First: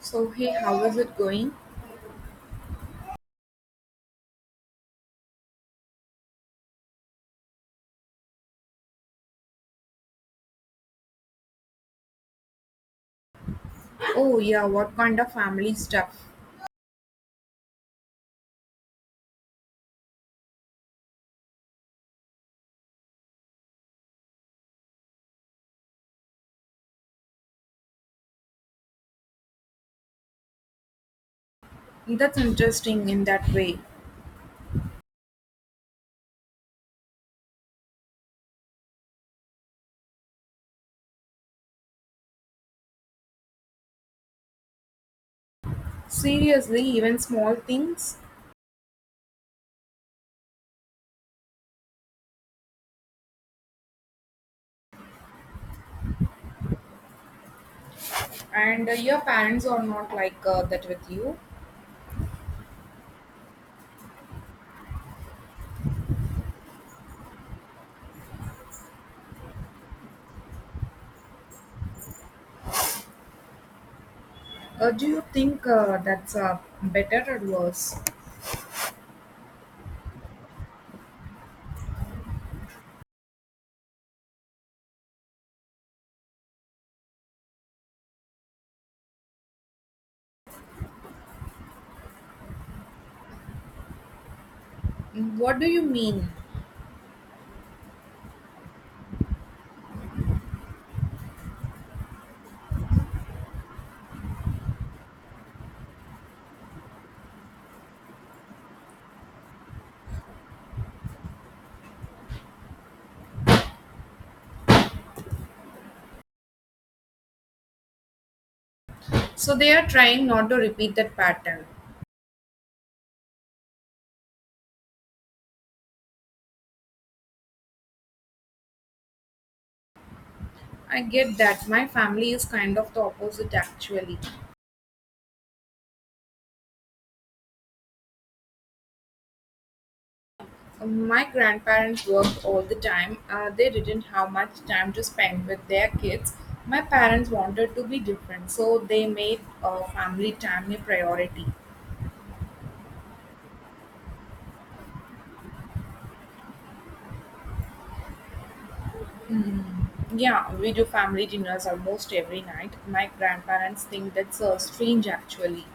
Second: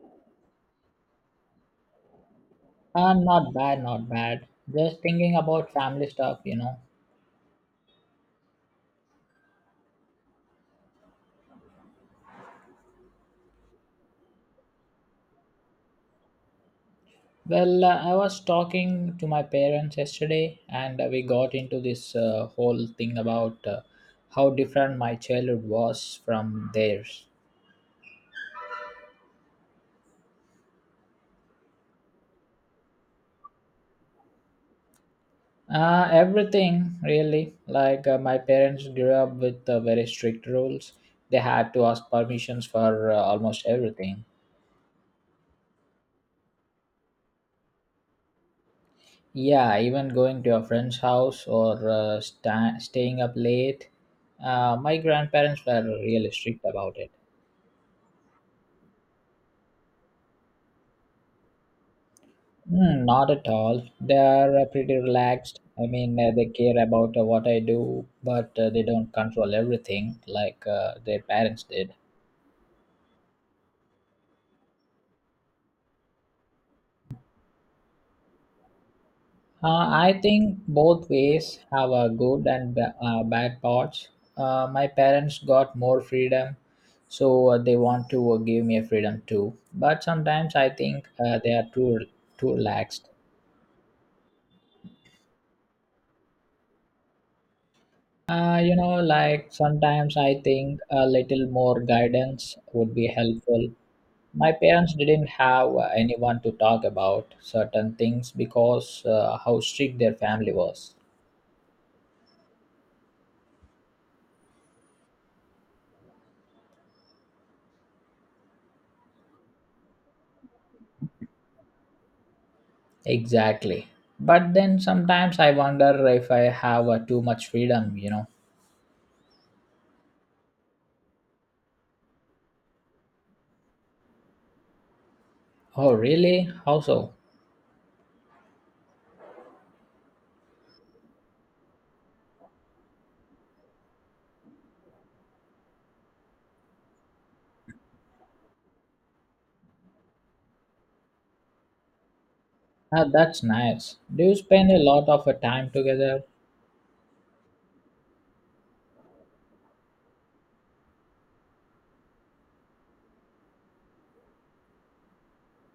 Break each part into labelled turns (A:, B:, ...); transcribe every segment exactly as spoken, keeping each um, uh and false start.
A: So, hey, how is it going?
B: And not bad, not bad. Just thinking about family stuff, you know.
A: Oh, yeah, what kind of family stuff?
B: Well, uh, I was talking to my parents yesterday, and uh, we got into this uh, whole thing about uh, how different my childhood was from theirs.
A: That's interesting in that way.
B: Uh, everything, really. Like, uh, my parents grew up with uh, very strict rules, they had to ask permissions for uh, almost everything.
A: Seriously, even small things?
B: Yeah, even going to your friend's house or uh, sta- staying up late. Uh, my grandparents were really strict about it.
A: And uh, your parents are not like uh, that with you?
B: Mm, not at all. They are uh, pretty relaxed. I mean, uh, they care about uh, what I do, but uh, they don't control everything like uh, their parents did.
A: Uh, do you think uh, that's uh, better or worse?
B: Uh, I think both ways have a good and ba- uh, bad parts. Uh, my parents got more freedom, so uh, they want to uh, give me a freedom too. But sometimes I think uh, they are too too relaxed.
A: Mm, what do you mean?
B: Uh, you know, like sometimes I think a little more guidance would be helpful. My parents didn't have uh, anyone to talk about certain things because uh, how strict their family was.
A: So, they are trying not to repeat that pattern.
B: Exactly. But then sometimes I wonder if I have uh, too much freedom, you know.
A: I get that. My family is kind of the opposite, actually.
B: Oh, really? How so?
A: My grandparents worked all the time. Uh, they didn't have much time to spend with their kids. My parents wanted to be different, so they made uh, family time a priority.
B: Ah, that's nice. Do you spend a lot of uh, time together?
A: Yeah, we do family dinners almost every night. My grandparents think that's uh, strange, actually,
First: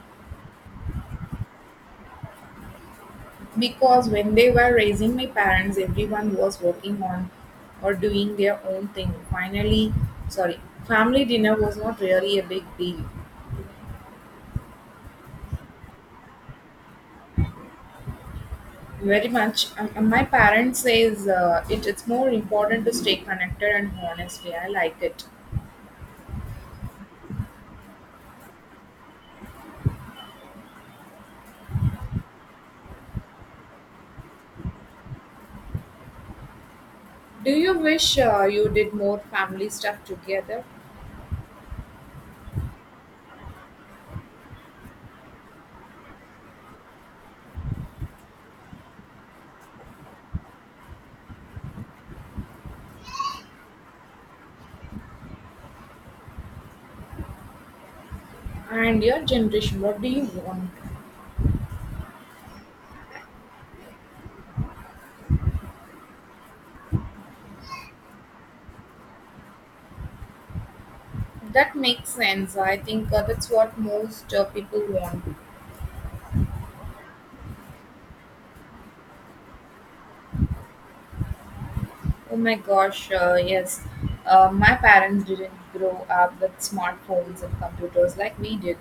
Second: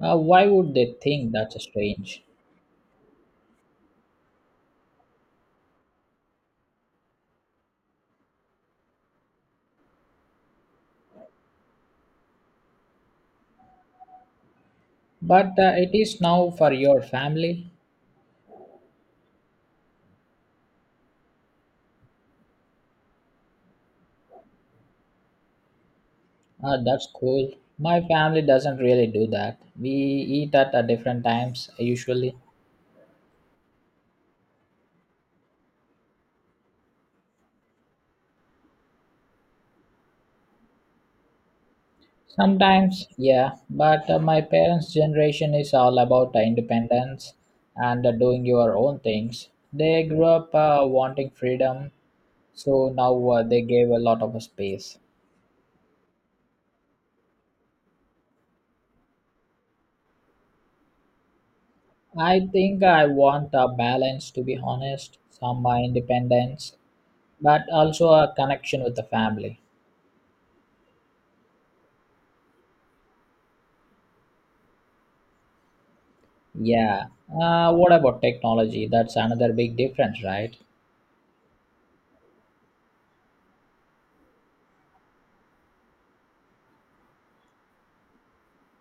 B: Uh, why would they think that's strange?
A: because when they were raising my parents, everyone was working on or doing their own thing. Finally, sorry, family dinner was not really a big deal.
B: But uh, it is now for your family.
A: Very much. Um, um, my parents says uh, it, it's more important to stay connected and honestly. I like it.
B: Ah, that's cool. My family doesn't really do that. We eat at uh, different times usually.
A: Do you wish uh, you did more family stuff together?
B: Sometimes, yeah, but uh, my parents' generation is all about uh, independence and uh, doing your own things. They grew up uh, wanting freedom, so now uh, they gave a lot of space.
A: And your generation, what do you want?
B: I think I want a balance, to be honest, some uh, independence, but also a connection with the family.
A: That makes sense. I think uh, that's what most uh, people want.
B: Yeah. Uh, what about technology? That's another big difference, right?
A: Oh my gosh, uh, yes. Uh, my parents didn't grow up with smartphones and computers like we did.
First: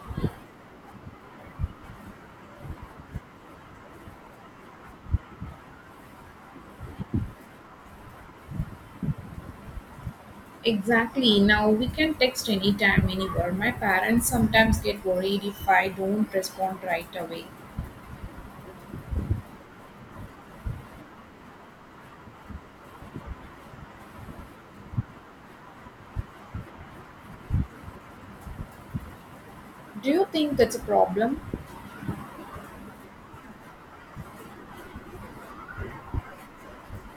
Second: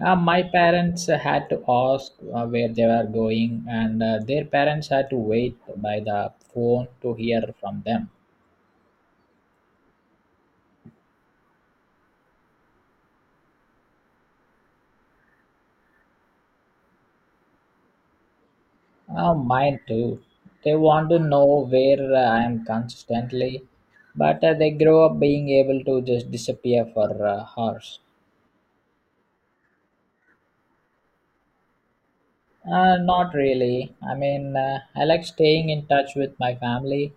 B: Uh, my parents uh, had to ask uh, where they were going, and uh, their parents had to wait by the phone to hear from them.
A: Exactly. Now we can text anytime, anywhere. My parents sometimes get worried if I don't respond right away.
B: Uh, mine too. They want to know where uh, I am consistently, but uh, they grow up being able to just disappear for uh, hours.
A: Do you think that's a problem?
B: Uh, not really. I mean, uh, I like staying in touch with my family,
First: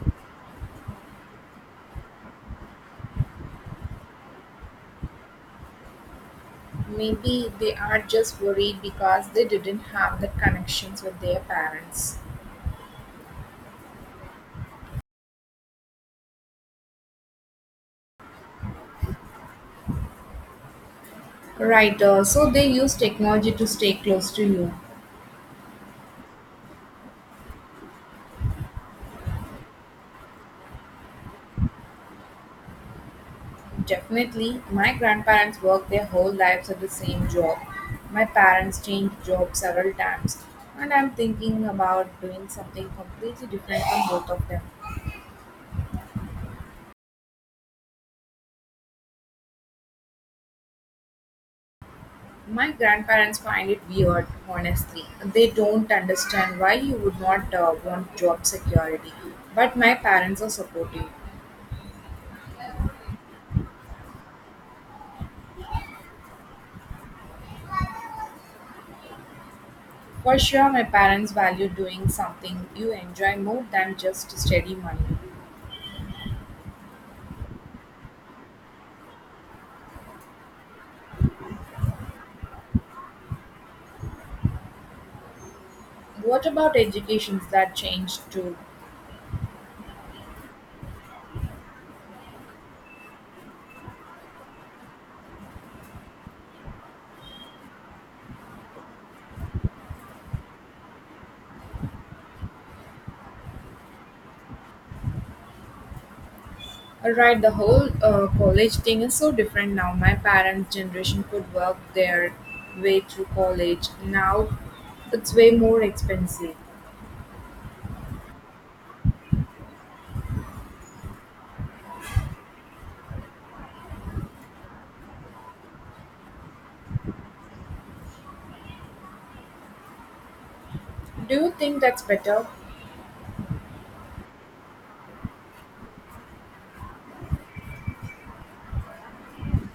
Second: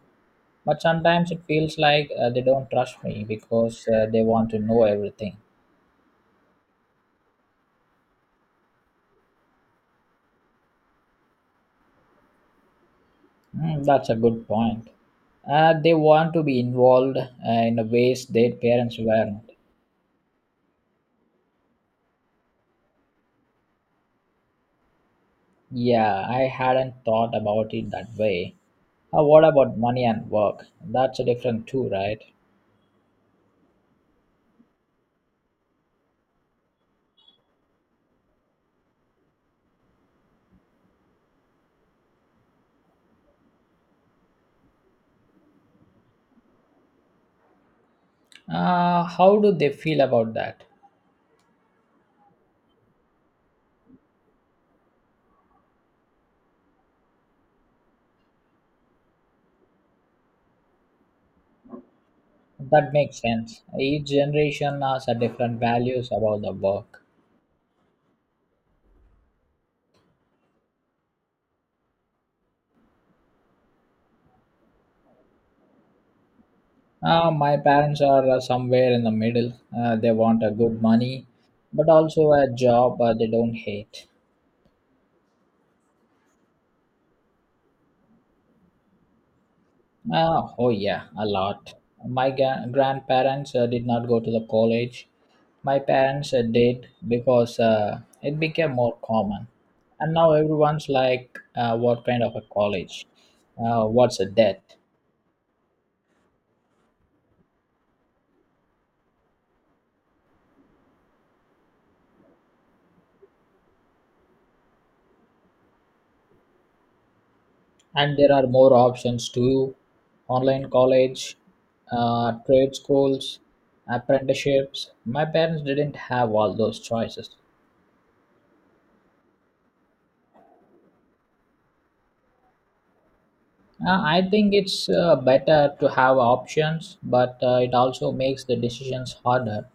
B: but sometimes it feels like uh, they don't trust me because uh, they want to know everything.
A: Maybe they are just worried because they didn't have the connections with their parents.
B: Mm, that's a good point. Uh, they want to be involved uh, in the ways their parents weren't.
A: Right, uh, so they use technology to stay close to you.
B: Yeah, I hadn't thought about it that way. Uh, what about money and work? That's a different too, right?
A: Definitely, my grandparents worked their whole lives at the same job. My parents changed jobs several times, and I'm thinking about doing something completely different from both of them.
B: Uh, how do they feel about that?
A: My grandparents find it weird, honestly. They don't understand why you would not uh, want job security. But my parents are supportive.
B: That makes sense. Each generation has a different values about the work.
A: For sure, my parents value doing something you enjoy more than just steady money.
B: Uh, my parents are uh, somewhere in the middle. Uh, they want a good money, but also a job uh, they don't hate.
A: What about educations that changed too?
B: Uh, oh yeah, a lot. My ga- grandparents uh, did not go to the college. My parents uh, did because uh, it became more common. And now everyone's like, uh, what kind of a college? Uh, what's a debt?
A: Alright, the whole uh, college thing is so different now. My parents' generation could work their way through college. Now it's way more expensive.
B: And there are more options too. Online college, uh, trade schools, apprenticeships. My parents didn't have all those choices.
A: Do you think that's better?
B: Uh, I think it's uh, better to have options, but uh, it also makes the decisions harder.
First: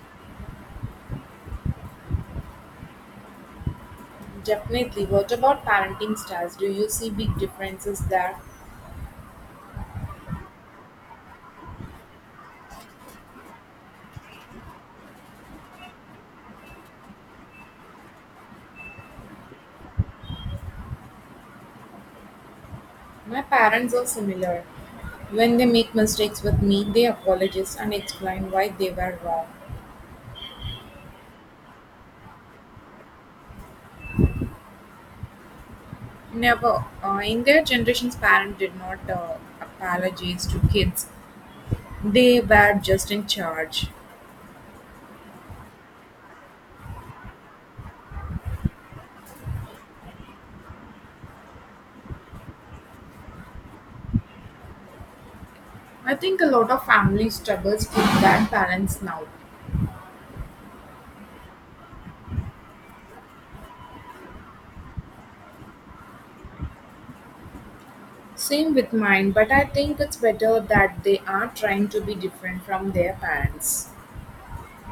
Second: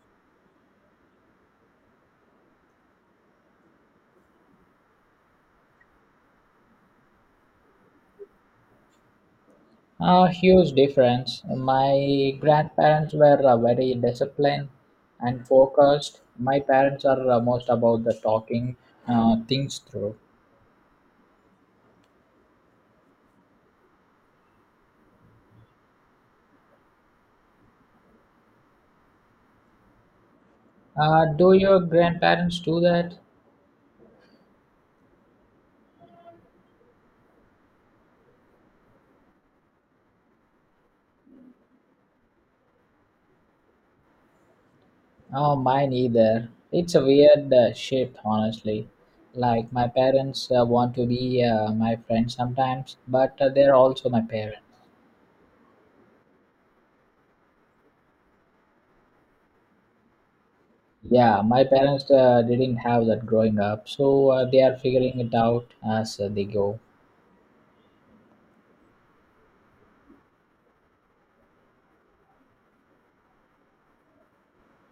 A: Definitely. What about parenting styles? Do you see big differences there?
B: A huge difference. My grandparents were uh, very disciplined and focused. My parents are uh, most about the talking uh, things through.
A: My parents are similar. When they make mistakes with me, they apologize and explain why they were wrong.
B: Uh, do your grandparents do that?
A: Never, uh, in their generation's parents did not uh, apologize to kids. They were just in charge.
B: Oh, mine either. It's a weird uh, shift, honestly. Like my parents uh, want to be uh, my friend sometimes, but uh, they're also my parents.
A: I think a lot of families struggles with that balance now.
B: Yeah, my parents uh, didn't have that growing up, so uh, they are figuring it out as uh, they go.
A: Same with mine, but I think it's better that they are trying to be different from their parents.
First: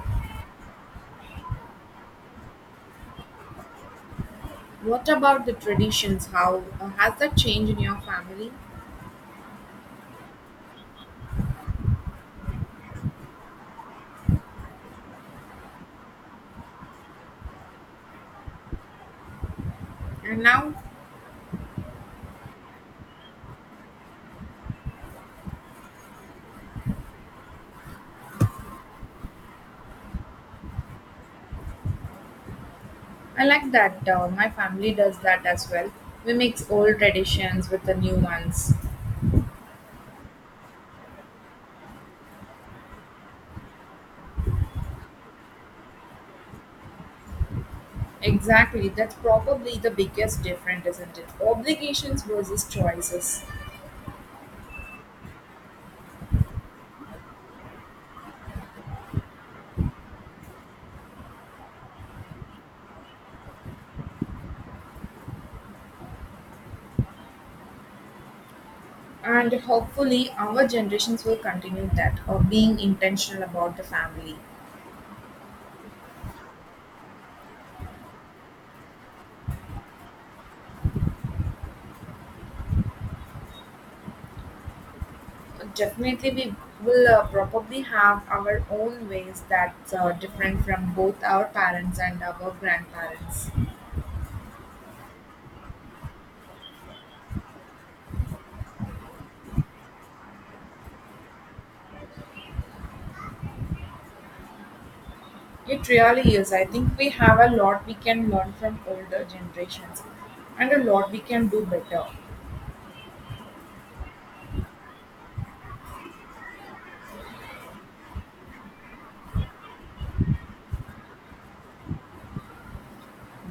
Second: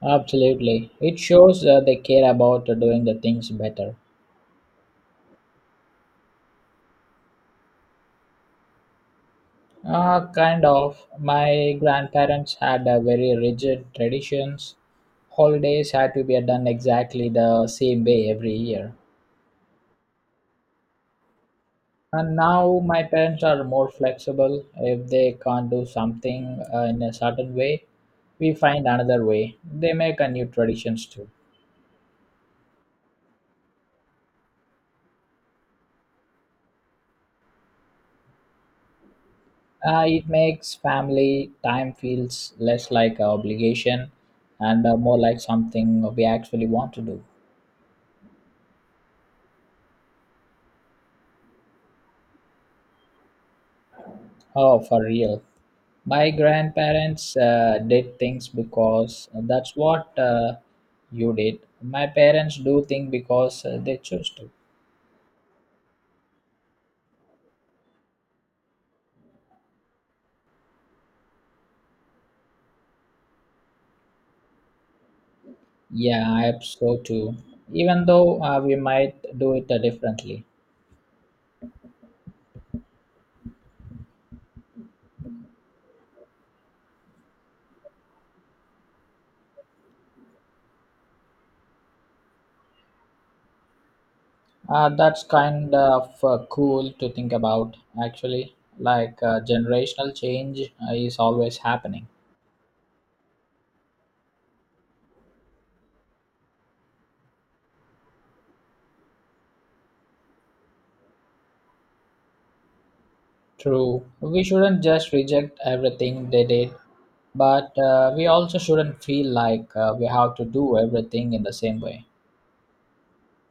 B: Absolutely. It shows uh, they care about uh, doing the things better.
A: What about the traditions? How uh, has that changed in your family?
B: Uh, kind of. My grandparents had uh, very rigid traditions. Holidays had to be done exactly the same way every year.
A: And now
B: And now my parents are more flexible. If they can't do something uh, in a certain way, we find another way. They make a new traditions too.
A: I like that uh, my family does that as well. We mix old traditions with the new ones.
B: Uh, it makes family time feels less like an obligation and uh, more like something we actually want to do.
A: Exactly, that's probably the biggest difference, isn't it? Obligations versus choices.
B: Oh, for real. My grandparents uh, did things because that's what uh, you did. My parents do things because uh, they choose to.
A: And hopefully, our generations will continue that or being intentional about the family.
B: Yeah, I hope so too. Even though uh, we might do it uh, differently.
A: Definitely, we will uh, probably have our own ways that's uh, different from both our parents and our grandparents.
B: Uh, that's kind of uh, cool to think about, actually. Like uh, generational change uh, is always happening.
A: It really is. I think we have a lot we can learn from older generations and a lot we can do better.
B: True. We shouldn't just reject everything they did, but uh, we also shouldn't feel like uh, we have to do everything in the same way.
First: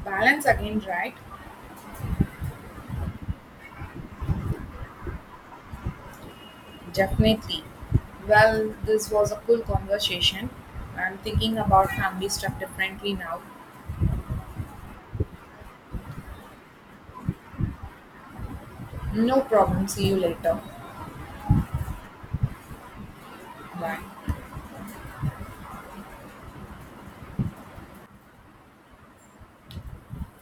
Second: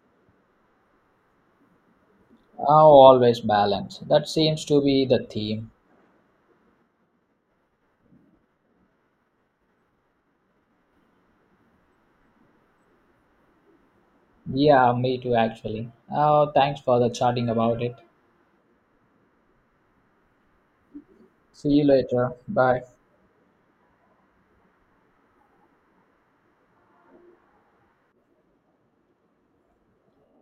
A: Balance again, right?
B: Oh, always balance. That seems to be the theme.
A: Definitely. Well, this was a cool conversation. I'm thinking about family stuff differently now.
B: Yeah, me too, actually. Oh, thanks for the chatting about it.
A: No problem. See you later.
B: See you later. Bye.
A: Bye.